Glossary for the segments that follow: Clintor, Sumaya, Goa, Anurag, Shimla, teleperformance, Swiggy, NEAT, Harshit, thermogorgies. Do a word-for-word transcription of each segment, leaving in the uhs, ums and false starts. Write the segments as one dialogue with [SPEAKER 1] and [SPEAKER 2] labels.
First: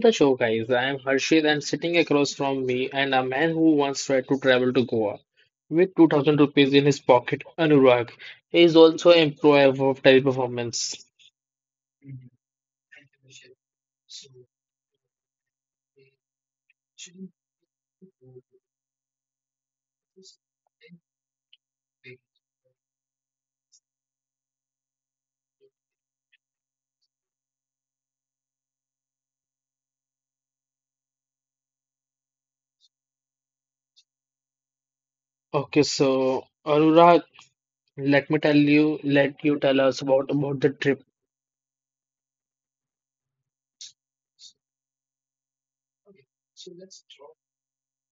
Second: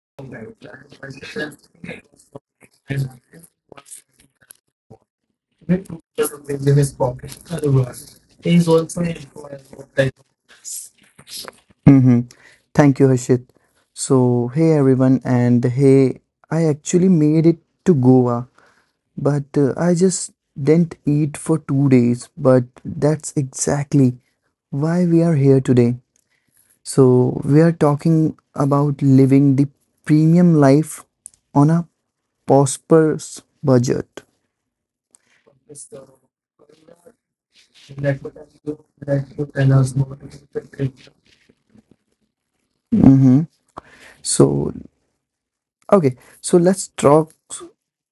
[SPEAKER 1] the show, guys. I am Harshit, and sitting across from me, and a man who once tried to travel to Goa with two thousand rupees in his pocket, Anurag, is also an employee of teleperformance.
[SPEAKER 2] Mm-hmm. Thank you, Harshit. So, hey everyone, and hey, I actually made it to Goa, but uh, I just didn't eat for two days. But that's exactly why we are here today. So, we are talking about living the premium life on a prosperous budget.
[SPEAKER 1] Okay, so Anurag, let me tell you, let you tell us about about the trip.
[SPEAKER 2] Mm-hmm. So Okay, so let's talk.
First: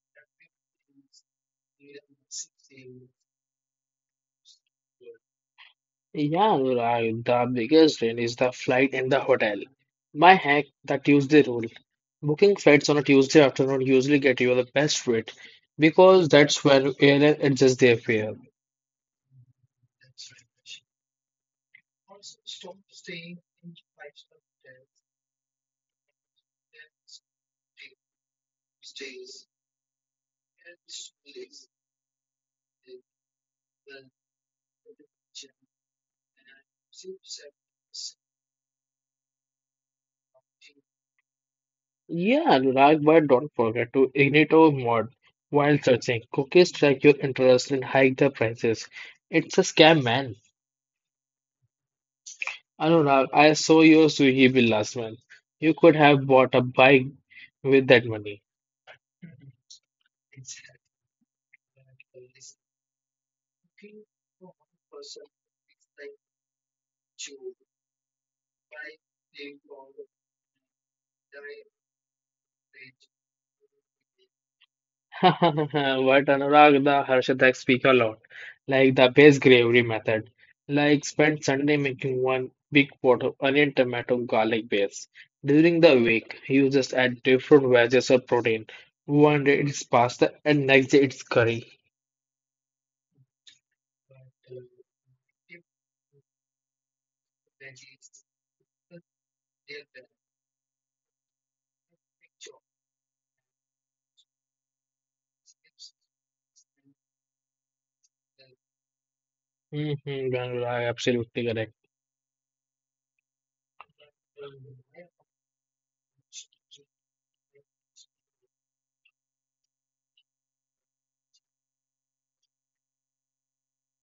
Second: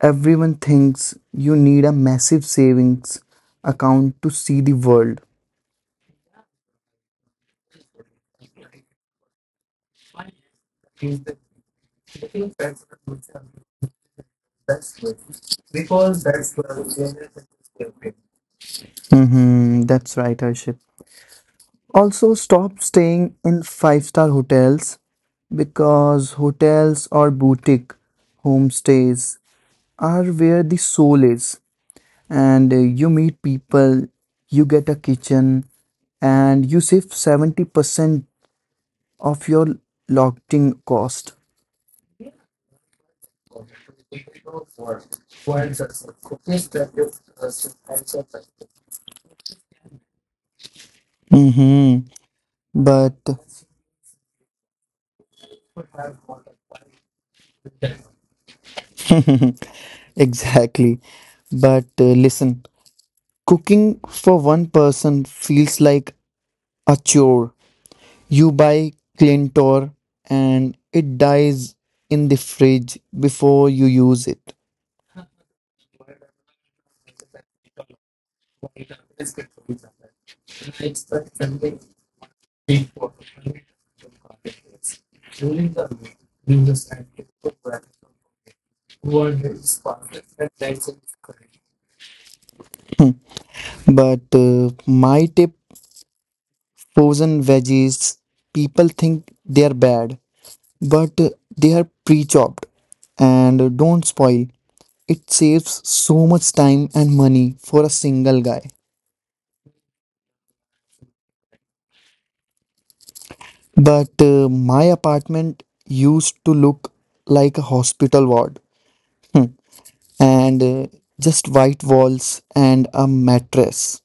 [SPEAKER 2] Everyone thinks you need a massive savings account to see the world.
[SPEAKER 1] Yeah, Anurag, the biggest win is the flight and the hotel. My hack, the Tuesday rule. Booking flights on a Tuesday afternoon usually get you the best rate because that's when airline adjusts their fare.
[SPEAKER 2] Hmm, that's right, Harshit. Also, stop staying in five star hotels because hotels or boutique homestays are where the soul is. And uh, you meet people, you get a kitchen, and you save seventy percent of your lodging cost.
[SPEAKER 1] Yeah, Anurag, but don't forget to ignite our mod while searching. Cookies track your interest and hike the prices. It's a scam, man.
[SPEAKER 2] Hmm. But
[SPEAKER 1] Anurag, I saw your Swiggy bill last month. You could have bought a bike with that money.
[SPEAKER 2] Exactly. But uh, listen, cooking for one person feels like a chore. You buy Clintor and it dies in the fridge before you use it.
[SPEAKER 1] But Anurag, the Harshadek speak a lot, like the base gravy method. Like spend Sunday making one big pot of onion, tomato, garlic base. During the week, you just add different veggies or protein. One day it's pasta, and next day it's curry.
[SPEAKER 2] But uh, my tip, frozen veggies, people think they are bad, but uh, they are pre chopped and uh, don't spoil. It saves so much time and money for a single guy.
[SPEAKER 1] Mm-hmm, Anurag, absolutely correct.
[SPEAKER 2] But uh, my apartment used to look like a hospital ward and uh, just white walls and a mattress.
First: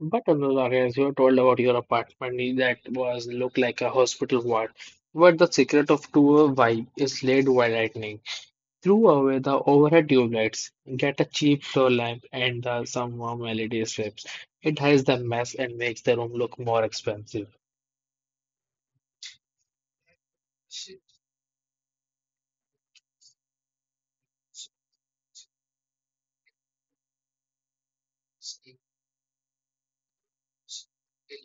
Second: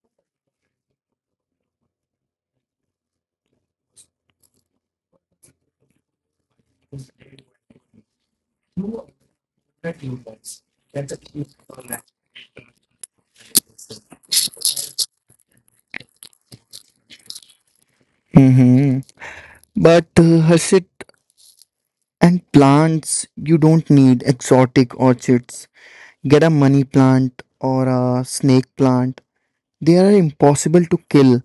[SPEAKER 1] But Anuradha, as you told about your apartment that was looked like a hospital ward, where the secret of true vibe is laid by lightning. Threw away the overhead tube lights, get a cheap floor lamp and uh, some warm L E D strips. It hides the mess and makes the room look more expensive.
[SPEAKER 2] Hmm. But uh, Harshit, and plants, you don't need exotic orchids. Get a money plant or a snake plant. They are impossible to kill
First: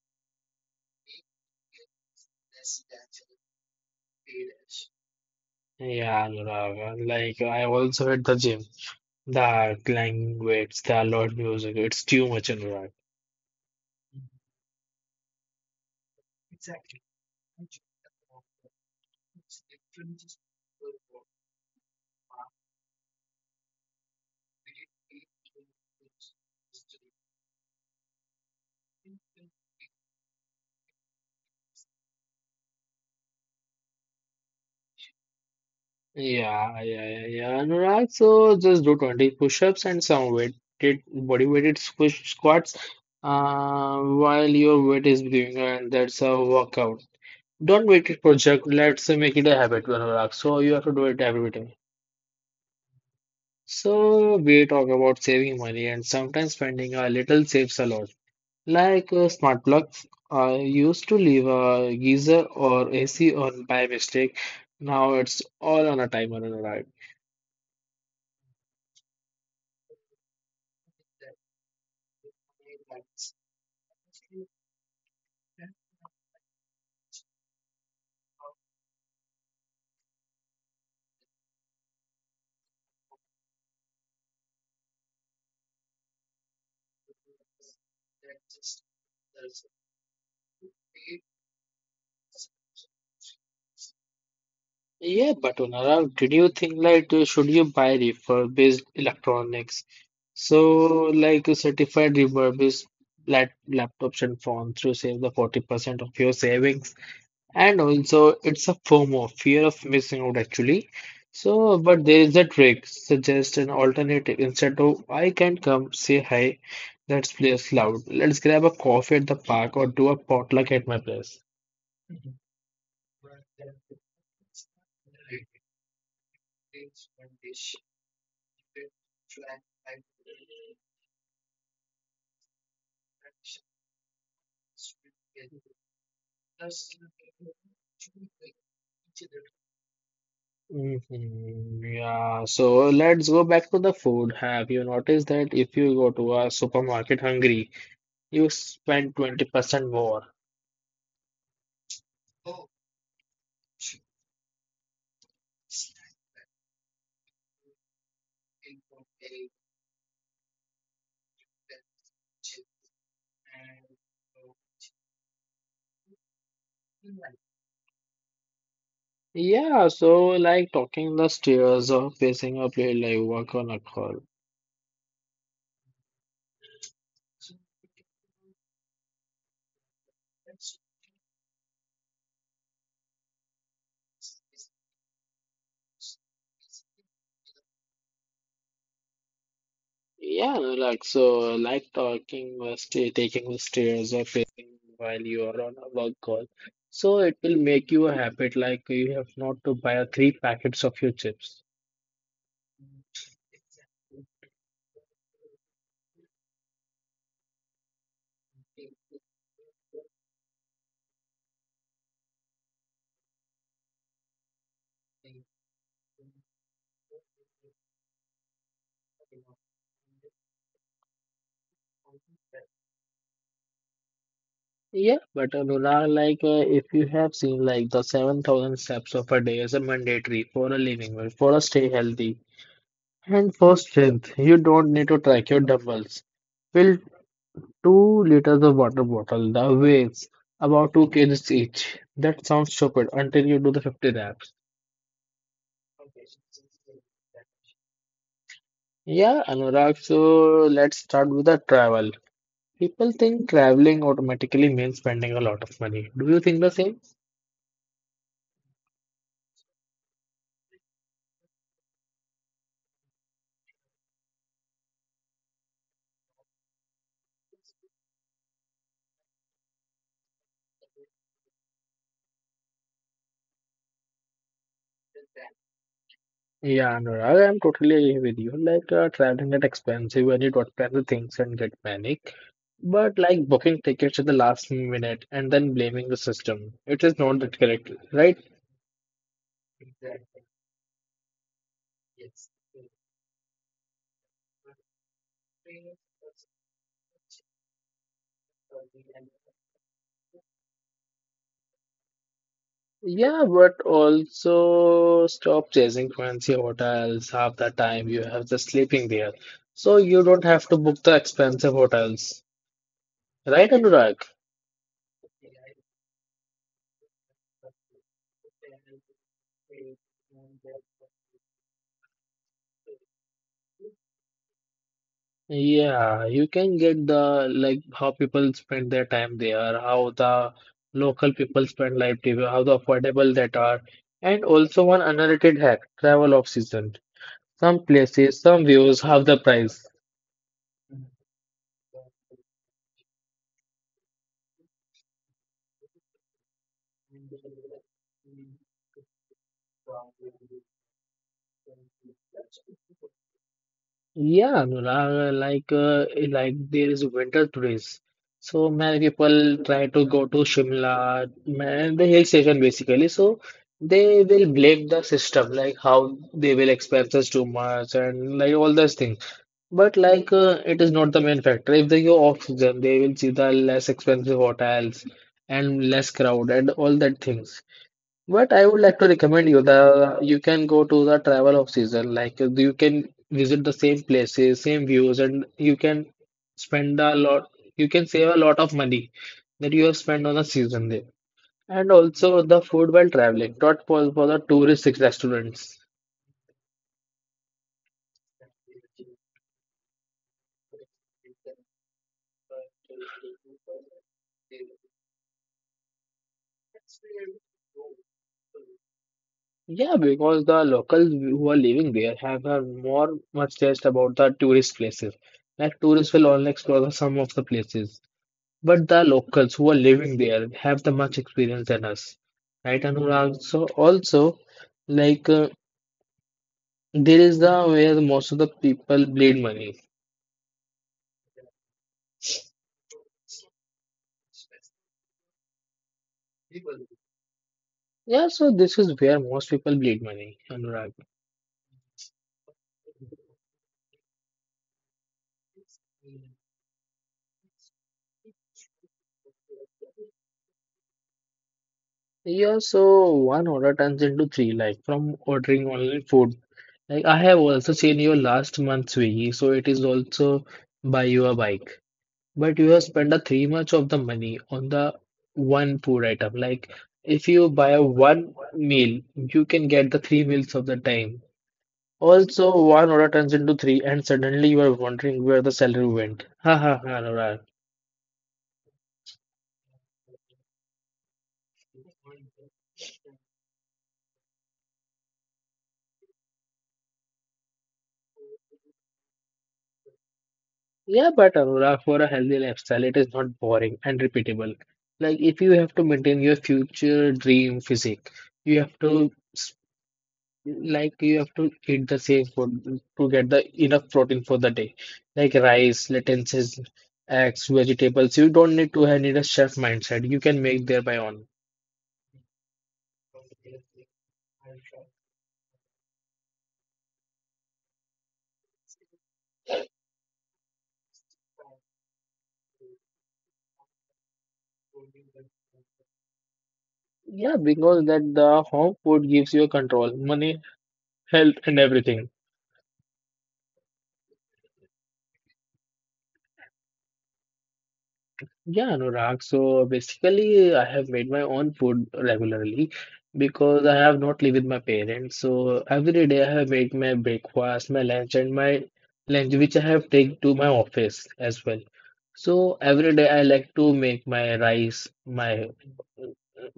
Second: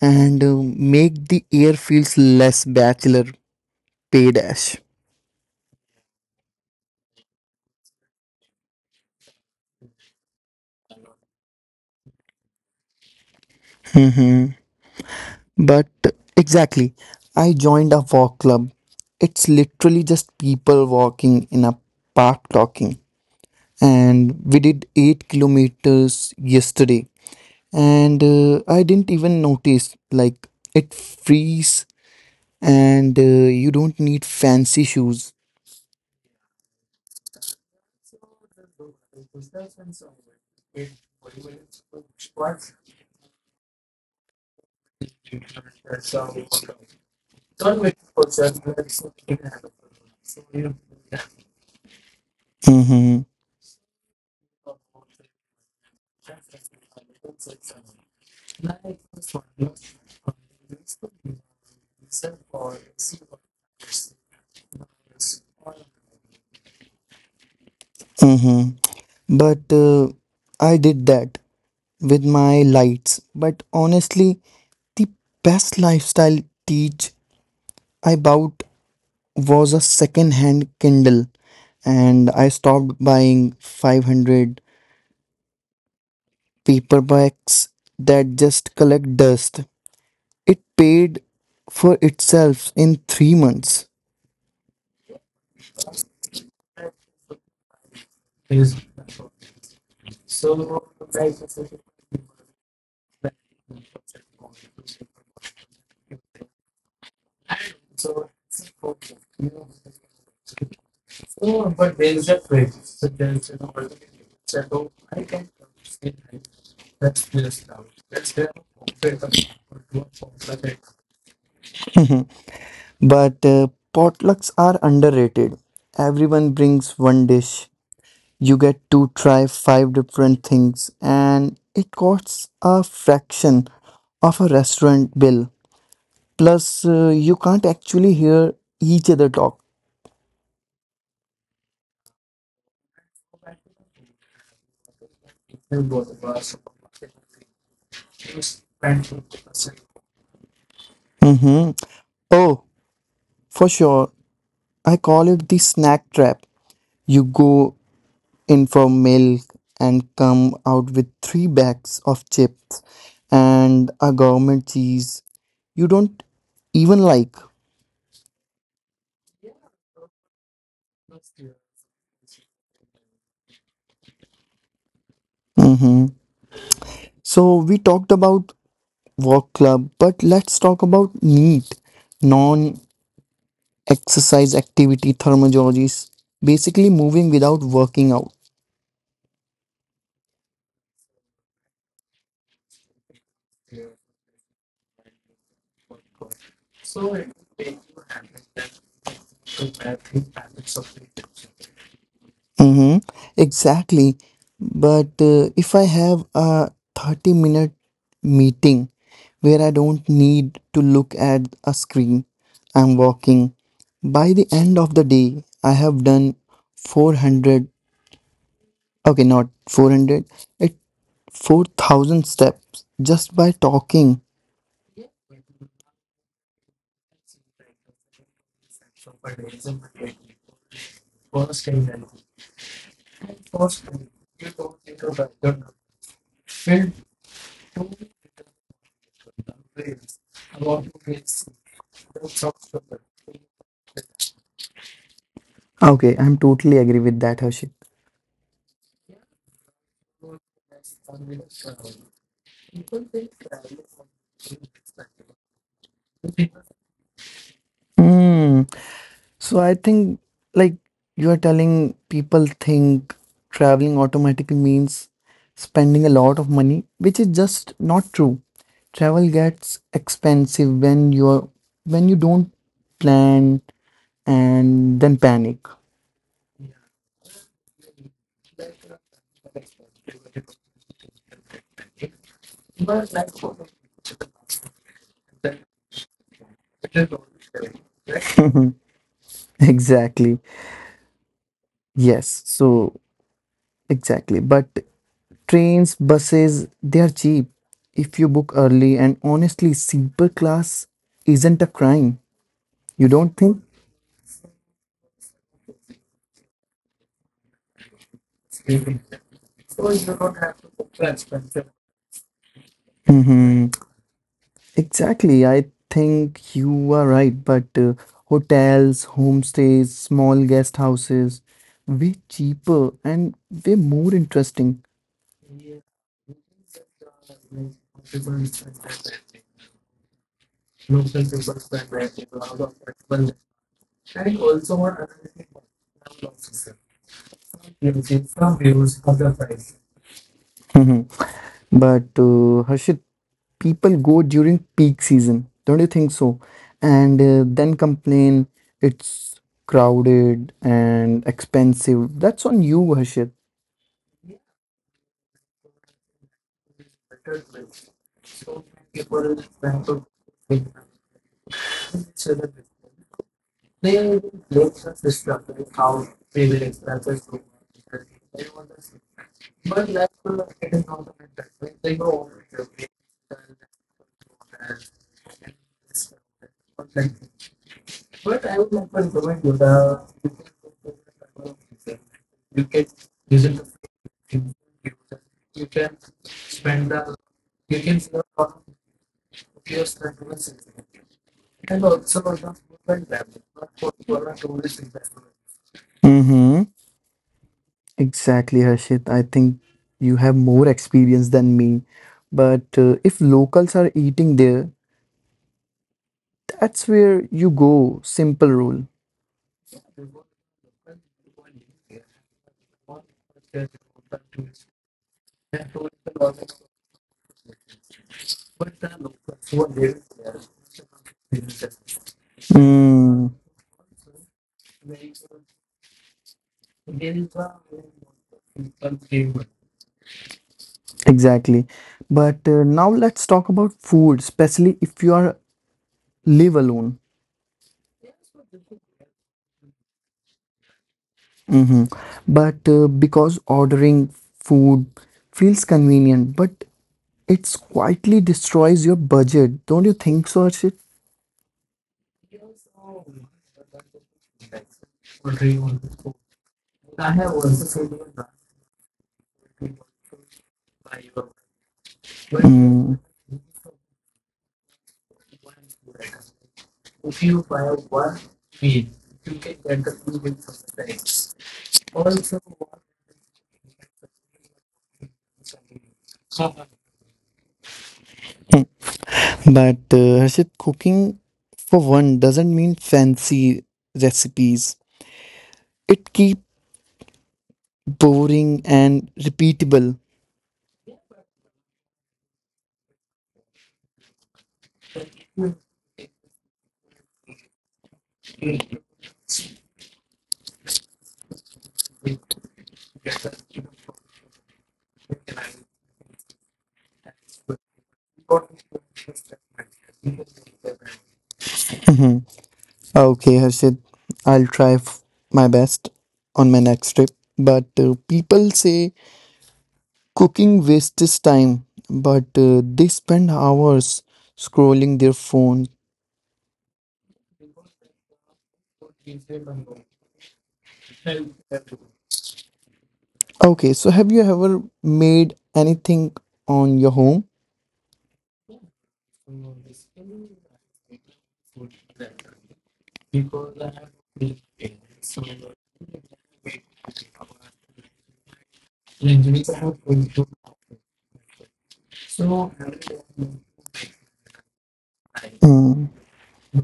[SPEAKER 2] and uh, make the air feels less bachelor pay dash.
[SPEAKER 1] Yeah, Anurag, like I also at the gym, the clang weights, the loud music, it's too much, Anurag.
[SPEAKER 2] But exactly, I joined a
[SPEAKER 1] Manchester
[SPEAKER 2] walk club.
[SPEAKER 1] offered
[SPEAKER 2] It's
[SPEAKER 1] its
[SPEAKER 2] literally just
[SPEAKER 1] entrance
[SPEAKER 2] people
[SPEAKER 1] for
[SPEAKER 2] walking in a park talking. And we did
[SPEAKER 1] partly eight
[SPEAKER 2] eight kilometers
[SPEAKER 1] its
[SPEAKER 2] yesterday.
[SPEAKER 1] history.
[SPEAKER 2] And uh, I didn't even notice, like, it frees and uh, you don't need fancy shoes.
[SPEAKER 1] Yeah, yeah, yeah, yeah. Anurag, so just do twenty push-ups and some weighted body weighted squish squats uh, while your weight is growing, and that's a workout. Don't wait it for jerk. Let's make it a habit, Anurag. So you have to do it every day.
[SPEAKER 2] Hmm.
[SPEAKER 1] So we talk about saving money, and sometimes spending a little saves a lot. Like uh, smart plugs, I used to leave a geyser or A C on by mistake. Now it's all on a timer and a light.
[SPEAKER 2] Hmm. But uh, I did that with my lights. But honestly, the best lifestyle teach about was a second hand Kindle, and I stopped buying five hundred paperbacks that just collect dust. It paid for itself in three months.
[SPEAKER 1] Yeah, but Onara, did you think like uh, should you buy refurbished electronics? So like a certified refurbished lap- laptops and phones to save the forty percent of your savings. And also, it's a FOMO, fear of missing out actually. So, but there is a trick, suggest an alternative. Instead of I can not come, say hi, let's play us loud. Let's grab a coffee at the park or do a potluck at my place.
[SPEAKER 2] But uh, potlucks are underrated. Everyone brings one dish. You get to try five different things, and it costs a fraction of a restaurant bill. Plus, uh, you can't actually hear each other talk.
[SPEAKER 1] Mhm, yeah, so let's go back to the food. Have you noticed that if you go to a supermarket hungry, you spend twenty percent more?
[SPEAKER 2] Hmm. Oh, for sure, I call it the snack trap. You go in for milk and come out with three bags of chips and a gourmet cheese you don't even like.
[SPEAKER 1] Yeah, so like talking the stairs or facing a plate like work on a call.
[SPEAKER 2] Mhm. So, we talked about walk club, but let's talk about NEAT, non exercise activity thermogorgies, basically moving without working out.
[SPEAKER 1] Yeah, no, like so, like talking or sta taking the stairs or pacing while you are on a work call. So it will make you a habit, like you have not to buy a three packets of your chips.
[SPEAKER 2] Mm-hmm. Exactly. But uh, if I have a thirty minute meeting where I don't need to look at a screen, I'm walking. By the end of the day, I have done four hundred, okay, not four hundred, it four thousand steps just by talking.
[SPEAKER 1] Yeah, but uh, Lunar, like uh, if you have seen like the seven thousand steps of a day is a mandatory for a living well, for a stay healthy and for strength, you don't need to track your dumbbells. Two liters of water bottle, the weighs about two kgs each. That sounds stupid until you do the fifty laps.
[SPEAKER 2] Okay, I'm totally agree with that, Harshit.
[SPEAKER 1] Yeah, Anurag, so let's start with the travel. People think traveling automatically means spending a lot of money. Do you think the same?
[SPEAKER 2] So I think, like, you are telling people think traveling automatically means spending a lot of money, which is just not true. Travel gets expensive when you're when you don't plan and then panic.
[SPEAKER 1] Yeah, Anurag, I'm totally agree with you. Like uh, traveling is expensive when you don't plan the things and get panic. But like booking tickets at the last minute and then blaming the system, it is not that correct, right?
[SPEAKER 2] Exactly. Yes.
[SPEAKER 1] Yes. Yes.
[SPEAKER 2] So exactly. But
[SPEAKER 1] But
[SPEAKER 2] trains,
[SPEAKER 1] parents also
[SPEAKER 2] buses, they are
[SPEAKER 1] teach
[SPEAKER 2] cheap if you book early,
[SPEAKER 1] early
[SPEAKER 2] and
[SPEAKER 1] and
[SPEAKER 2] honestly, sleeper class isn't a crime. You don't
[SPEAKER 1] yeah,
[SPEAKER 2] think?
[SPEAKER 1] but also stop chasing fancy hotels. Half the time you have just sleeping there. So you don't have to book the expensive hotels. Right, Anurag?
[SPEAKER 2] Exactly. I think you are right, but uh, hotels, homestays, small guest houses, way cheaper and way more interesting.
[SPEAKER 1] Yeah, you can get the like how people spend their time there, how the local people spend life there, how the affordable that are, and also one underrated hack, travel off season. Some places, some views, half the price.
[SPEAKER 2] Mhm. But uh, Harshit, people go during peak season, don't you think so? And uh, then complain it's crowded and expensive. That's on you, Harshit.
[SPEAKER 1] Yeah, Anurag, uh, like uh, like there is winter tourist. So many people try to go to Shimla, man, the hill station basically. So they will blame the system, like how they will expenses too much and like all those things. But like uh, it is not the main factor. If they go off season, they will see the less expensive hotels and less crowd and all that things. But I would like to recommend you the you can go to the travel off season. Like uh, you can visit the same places, same views, and you can spend a lot. You can save a lot of money that you have spent on the season there. And also the food while traveling, not for, for the tourist restaurants.
[SPEAKER 2] Hmm. Exactly, Harshit. I think you have more experience than me. But uh, if locals are eating there, that's where you go. Simple rule.
[SPEAKER 1] Yeah, because the locals who are living there have a more much taste about the tourist places. Like tourists will only explore the some of the places, but the locals who are living there have the much experience than us, right? And
[SPEAKER 2] Mm,
[SPEAKER 1] also, also, like uh, there is the where most of the people bleed money.
[SPEAKER 2] exactly. But uh, now let's talk about food, especially if you are live alone.
[SPEAKER 1] Yeah, so this is where most people bleed money, Anurag.
[SPEAKER 2] Hmm. But uh, because ordering food feels convenient, but it's quietly destroys your budget. Don't you think so,
[SPEAKER 1] Yeah, so one order turns into three, like from ordering online food. Like I have also seen your last month's Swiggy, so it is also buy you a bike. But you have
[SPEAKER 2] Harshit?
[SPEAKER 1] spent a three much of the money on the one food item. Like if you buy a one meal, you can get the three meals of the time. Also, one order turns into three, and suddenly you are wondering where the salary went. Ha ha ha, Anurag.
[SPEAKER 2] But uh, Harshit, cooking for one doesn't mean fancy recipes. It keep boring and repeatable.
[SPEAKER 1] Yeah, but Aurora, for a healthy lifestyle, it is not boring and repeatable. Like, if you have to maintain your future dream physique, you have to, s- like, you have to eat the same food to get the enough protein for the day, like rice, lentil, eggs, vegetables. You don't need to have need a chef mindset. You can make there by own.
[SPEAKER 2] Mhm. Okay, Harshit, I'll try f- my best on my next trip. But uh, people say cooking wastes time, but uh, they spend hours scrolling their phone.
[SPEAKER 1] Yeah, because that the home food gives you control, money, health, and everything.
[SPEAKER 2] Okay, so have you ever made anything on your home?
[SPEAKER 1] Yeah, Anurag. So basically, I have made my own food regularly because I have not lived with my parents. So every day I have made my breakfast, my lunch, and my lunch, which I have take to my office as well. So every day I like to make my rice, my
[SPEAKER 2] Mm.
[SPEAKER 1] uh,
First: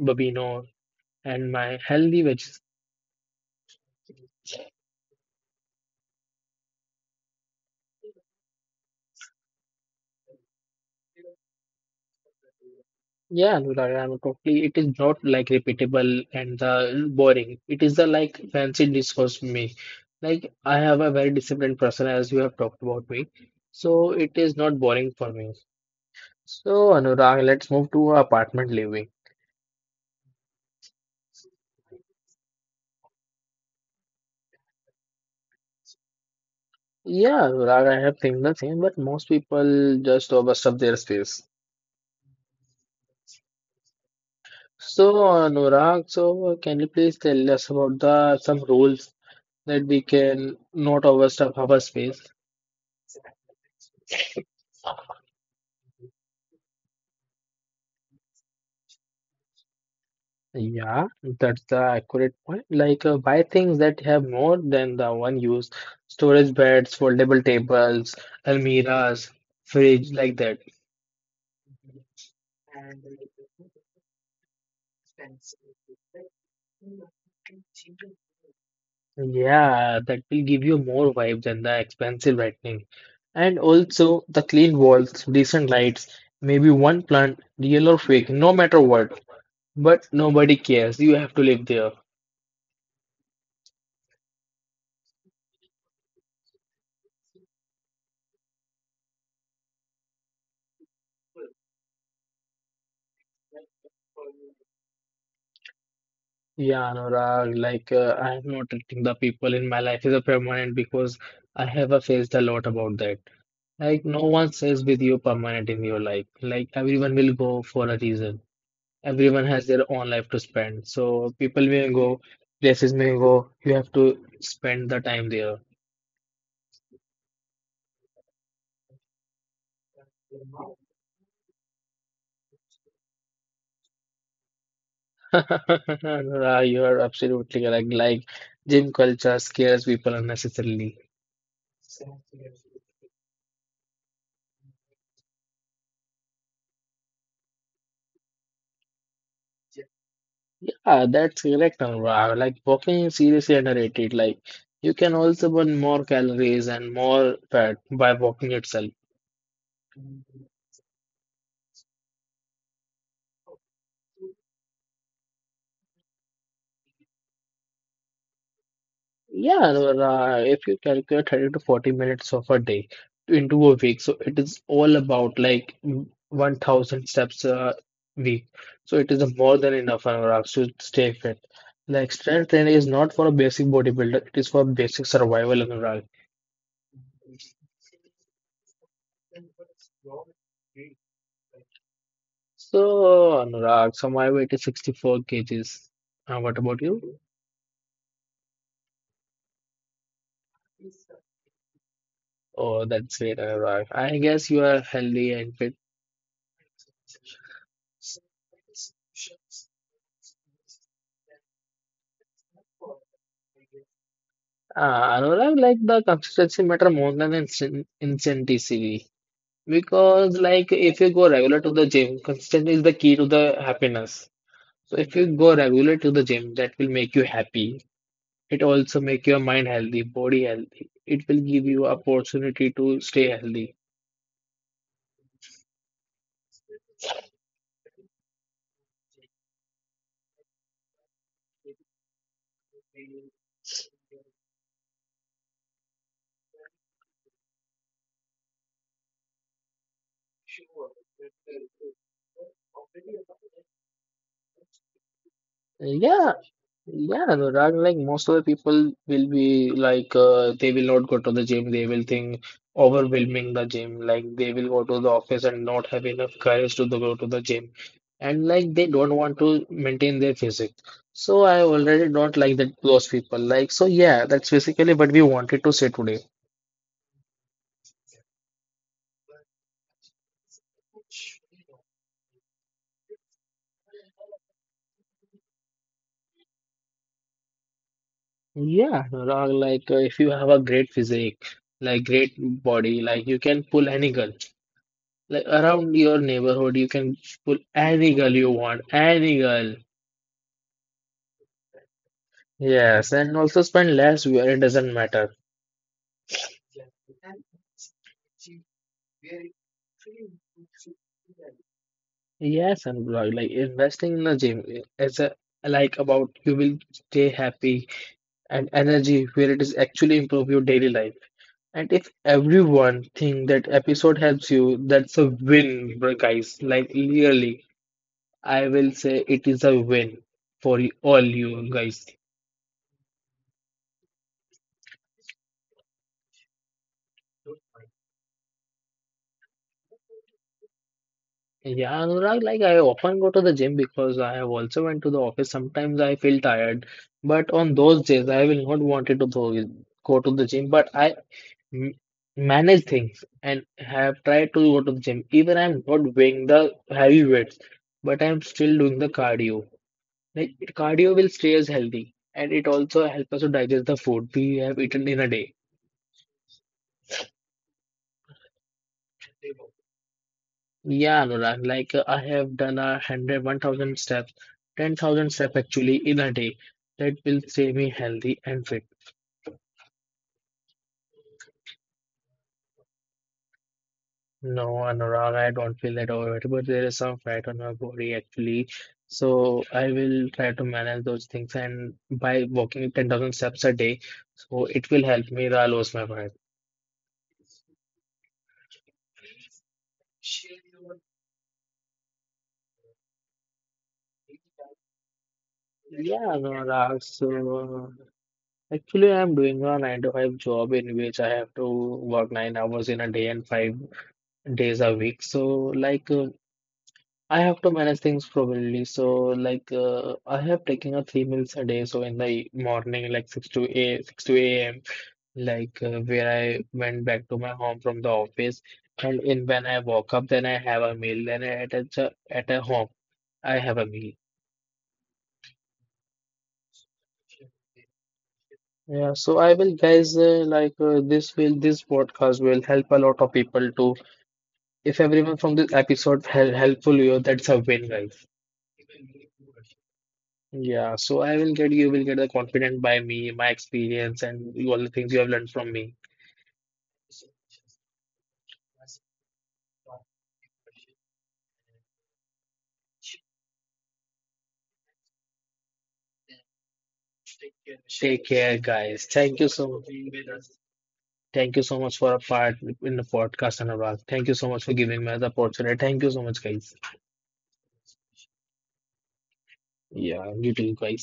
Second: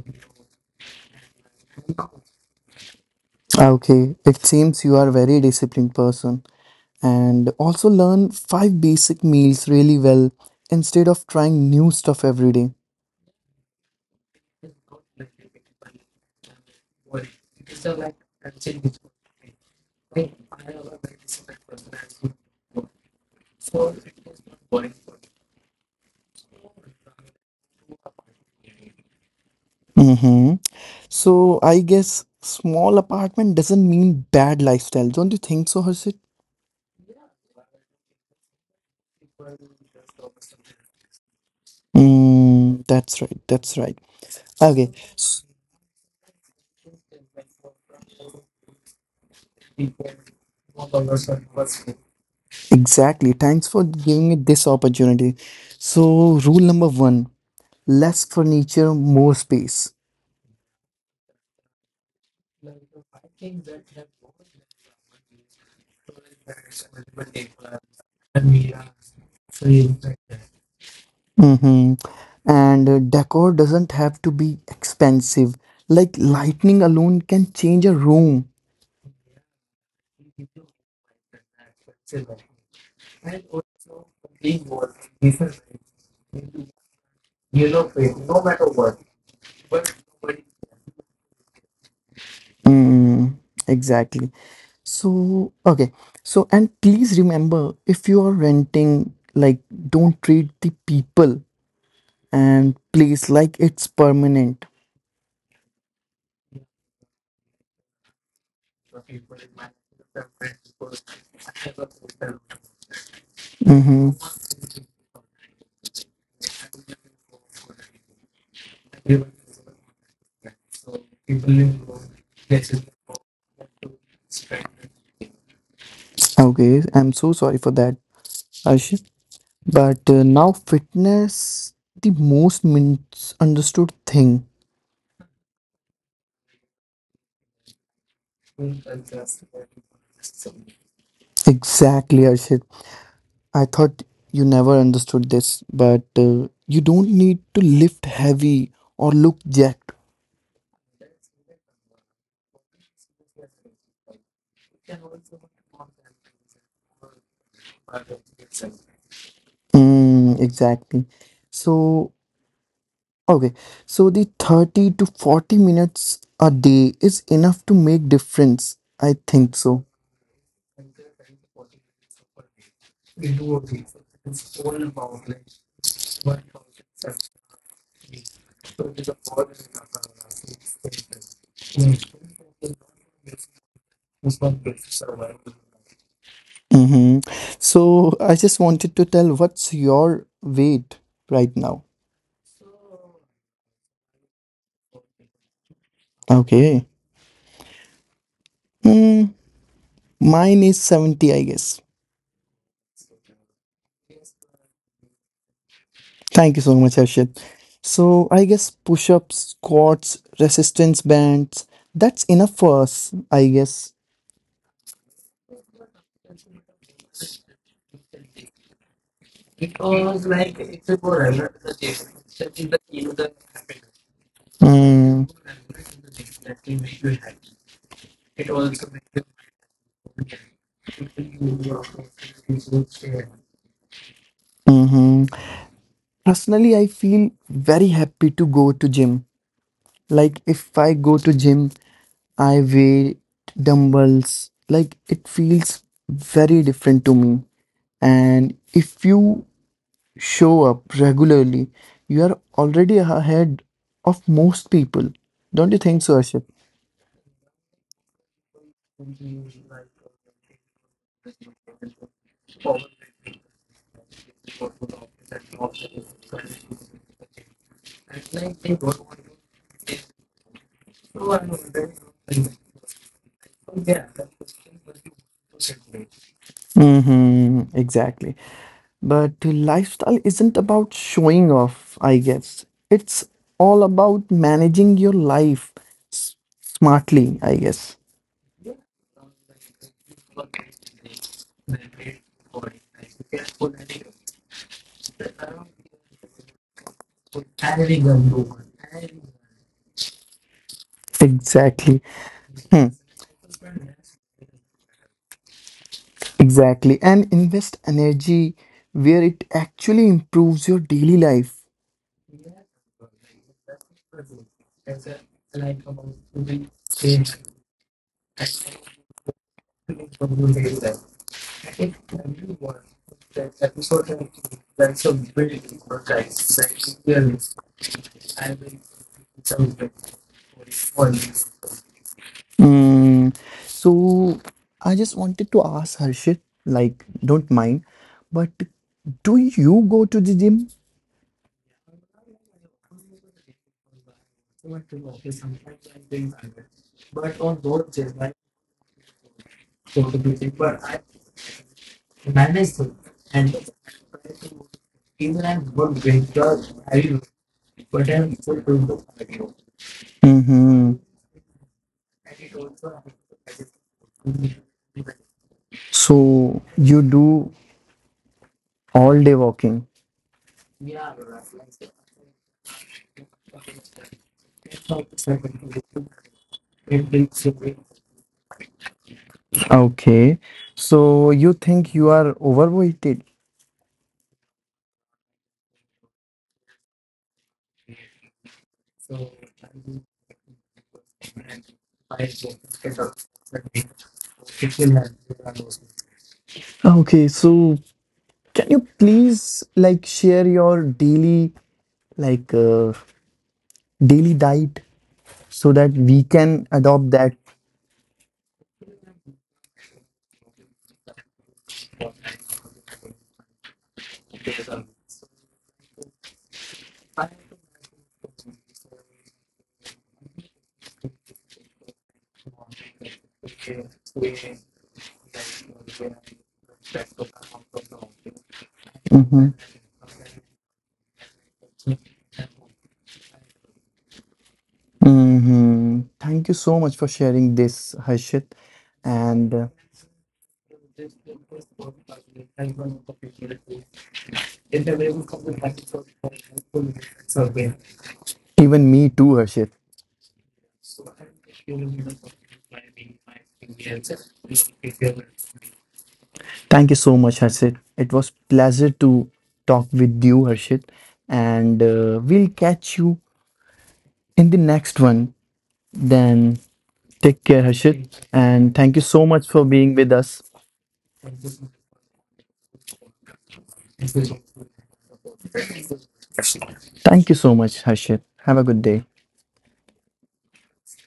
[SPEAKER 1] babino, and my healthy veg.
[SPEAKER 2] Okay, it seems you are a very disciplined person. And also learn five basic meals really well instead of trying new stuff every day.
[SPEAKER 1] Yeah, Anurag, I'm totally. It is not like repeatable and the boring. It is the like fancy dish for me. Like I have a very disciplined person, as you have talked about me, so it is not boring for me. So Anurag, let's move to apartment living.
[SPEAKER 2] Mhm. So I guess small apartment doesn't mean bad lifestyle. Don't you think so, Harshit?
[SPEAKER 1] Yeah, Anurag, I have think the same, but most people just overstep their space.
[SPEAKER 2] Mm, that's right. That's right. Okay.
[SPEAKER 1] So
[SPEAKER 2] s-
[SPEAKER 1] Anurag, so can you please tell us about the some rules that we can not overstep our space?
[SPEAKER 2] Exactly. Thanks for giving me this opportunity. So, rule number one, less furniture, more space.
[SPEAKER 1] Yeah, that's the accurate point. Like, uh, buy things that have more than the one use. Storage beds, foldable tables, almiras, fridge, like that.
[SPEAKER 2] Mm-hmm. And uh, decor doesn't have to be expensive. Like lightning alone can change a room.
[SPEAKER 1] Yeah, that will give you more vibe than the expensive lightning. And also the clean walls, decent lights, maybe one plant, real or fake, no matter what. But nobody cares. You have to live there.
[SPEAKER 2] Mm, exactly. So, okay. So, and please remember if you are renting, like, don't treat the people and place like it's permanent.
[SPEAKER 1] Yeah, Anurag, like uh, I am not treating the people in my life as a permanent because I have uh, faced a lot about that. Like
[SPEAKER 2] Mm-hmm.
[SPEAKER 1] no one stays with you permanent in your life. Like everyone will go for a reason. Everyone has their own life to spend. So people may go, places may go. You have to spend the time there.
[SPEAKER 2] Okay. I'm so sorry for that, Ashish. But uh, now, fitness, the most misunderstood thing.
[SPEAKER 1] Anurag, you are absolutely correct. Like gym culture scares people unnecessarily.
[SPEAKER 2] Exactly, Arshit. I thought you never understood this, but uh, you don't need to lift heavy or look jacked.
[SPEAKER 1] Ah, that's correct, Anurag. Like walking is seriously underrated. Like you can also burn more calories and more fat by walking itself.
[SPEAKER 2] Mm, exactly. So, okay. So the thirty to forty minutes a day is enough to make difference. I think
[SPEAKER 1] Yeah,
[SPEAKER 2] so.
[SPEAKER 1] Anurag. If you calculate thirty to forty minutes of a day into a week, so it is all about like mm, one thousand steps a week. So it is more than enough, Anurag, to stay fit. Like strength training is not for a basic bodybuilder, it is for basic survival, Anurag.
[SPEAKER 2] Mm-hmm. So I just wanted to tell, what's your weight right now?
[SPEAKER 1] So, Anurag, so my weight is sixty-four kgs. Uh, what about
[SPEAKER 2] Okay.
[SPEAKER 1] you?
[SPEAKER 2] Mm, mine is seventy, I guess.
[SPEAKER 1] Oh, that's great, Anurag. I guess you are healthy and fit.
[SPEAKER 2] Thank you so much, Harshit. So I guess push-ups, squats, resistance bands, that's enough for us, I guess.
[SPEAKER 1] Uh, Anurag, like the consistency matter more than incen- intensity because like if you go regular to the gym, consistent is the key to the happiness. So if
[SPEAKER 2] Mm.
[SPEAKER 1] you go regular to the gym, that will make you happy. It also make your mind healthy, body healthy. It will give you opportunity to stay healthy.
[SPEAKER 2] Hmm. Personally, I feel very happy to go to gym. Like if I go to gym, I weigh dumbbells. Like it feels very different to me. And if you show up regularly, you are already ahead of most people. Don't you think so,
[SPEAKER 1] Yeah,
[SPEAKER 2] Harshit?
[SPEAKER 1] yeah, Anurag, like most of the people will be like, uh, they will not go to the gym. They will think overwhelming the gym. Like they will go to the office and not have enough courage to the- go to the gym. And like they don't want to maintain their physique. So I already don't like that those people. Like, so yeah, that's basically what we wanted to say today.
[SPEAKER 2] Hmm, exactly. But lifestyle isn't about showing off, I guess. It's all about managing your life s- smartly, I guess.
[SPEAKER 1] Yeah, Anurag, like uh, if you have a great physique, like great body, like you can pull any girl. Like around your neighborhood, you can pull any girl you want, any girl.
[SPEAKER 2] Exactly. Hmm,
[SPEAKER 1] Yes, and also spend less where it doesn't matter.
[SPEAKER 2] exactly. And invest energy where it actually improves your daily life.
[SPEAKER 1] Yes, and blog like investing in the gym is a like about you will stay happy and energy where it is actually improve your daily life. And if everyone think that episode helps you, that's a win, bro, guys. Like really. I will say it is a win for y- all you guys.
[SPEAKER 2] Mm. So I just wanted to ask Harshit, like, don't mind, but do you go to the gym?
[SPEAKER 1] Yeah, Anurag, like I often go to the gym because I have also went to the office. Sometimes I feel tired, but on those days I will not wanted to go, go to the gym. But I m- manage things and have tried to go to the gym. Even I'm not doing the heavy weights, but I'm still doing the cardio. Like
[SPEAKER 2] Mm-hmm.
[SPEAKER 1] cardio will stay us healthy, and it also helps us to digest the food we have eaten in a day.
[SPEAKER 2] So you do all day walking.
[SPEAKER 1] Yeah, Anurag, like uh, I have done a hundred, one thousand steps, ten thousand steps actually in a day. That will stay me healthy and fit.
[SPEAKER 2] Okay. So you think you are overweighted?
[SPEAKER 1] No, Anurag, I don't feel that over it, but there is some fat on my body actually. So I will try to manage those things and by walking ten thousand steps a day, so it will help me that I lose my weight.
[SPEAKER 2] Okay. So can you please, like, share your daily like uh, daily diet so that we
[SPEAKER 1] Yeah,
[SPEAKER 2] can
[SPEAKER 1] Anurag,
[SPEAKER 2] adopt that?
[SPEAKER 1] so actually, I'm doing a nine to five job in which I have to work nine hours in a day and five days a week. So, like, uh, I have to manage things properly. So, like, uh, I have taken a three meals a day. So, in the morning, like six to a six to a m, like uh, where I went back to my home from the office, and in
[SPEAKER 2] Mm-hmm.
[SPEAKER 1] when I woke up, then I have a meal. Then at a, at a home, I have a meal.
[SPEAKER 2] Mm-hmm. Thank you so much for sharing this, Harshit,
[SPEAKER 1] Yeah, so
[SPEAKER 2] and
[SPEAKER 1] I
[SPEAKER 2] uh,
[SPEAKER 1] will, guys, uh, like uh, this will this podcast will help a lot of people to. If everyone from this episode hel helpful, you that's a win, guys.
[SPEAKER 2] even me too, Harshit.
[SPEAKER 1] Yeah, so I will get you will get the confident by me, my experience, and all the things you have learned from me.
[SPEAKER 2] Thank you so much, Harshit. It was pleasure to talk with you, Harshit, and uh, we'll catch you in the next one. Then take care, Harshit.
[SPEAKER 1] Take care,
[SPEAKER 2] And thank you
[SPEAKER 1] guys.
[SPEAKER 2] so
[SPEAKER 1] Thank
[SPEAKER 2] much
[SPEAKER 1] you
[SPEAKER 2] for
[SPEAKER 1] so much.
[SPEAKER 2] being with us.
[SPEAKER 1] Thank you so much for a part in the podcast, Anurag. Thank you so much for giving me the opportunity. Thank you so much, guys.
[SPEAKER 2] Thank you so much, Harshit. Have a good day.
[SPEAKER 1] Yeah, you doing great.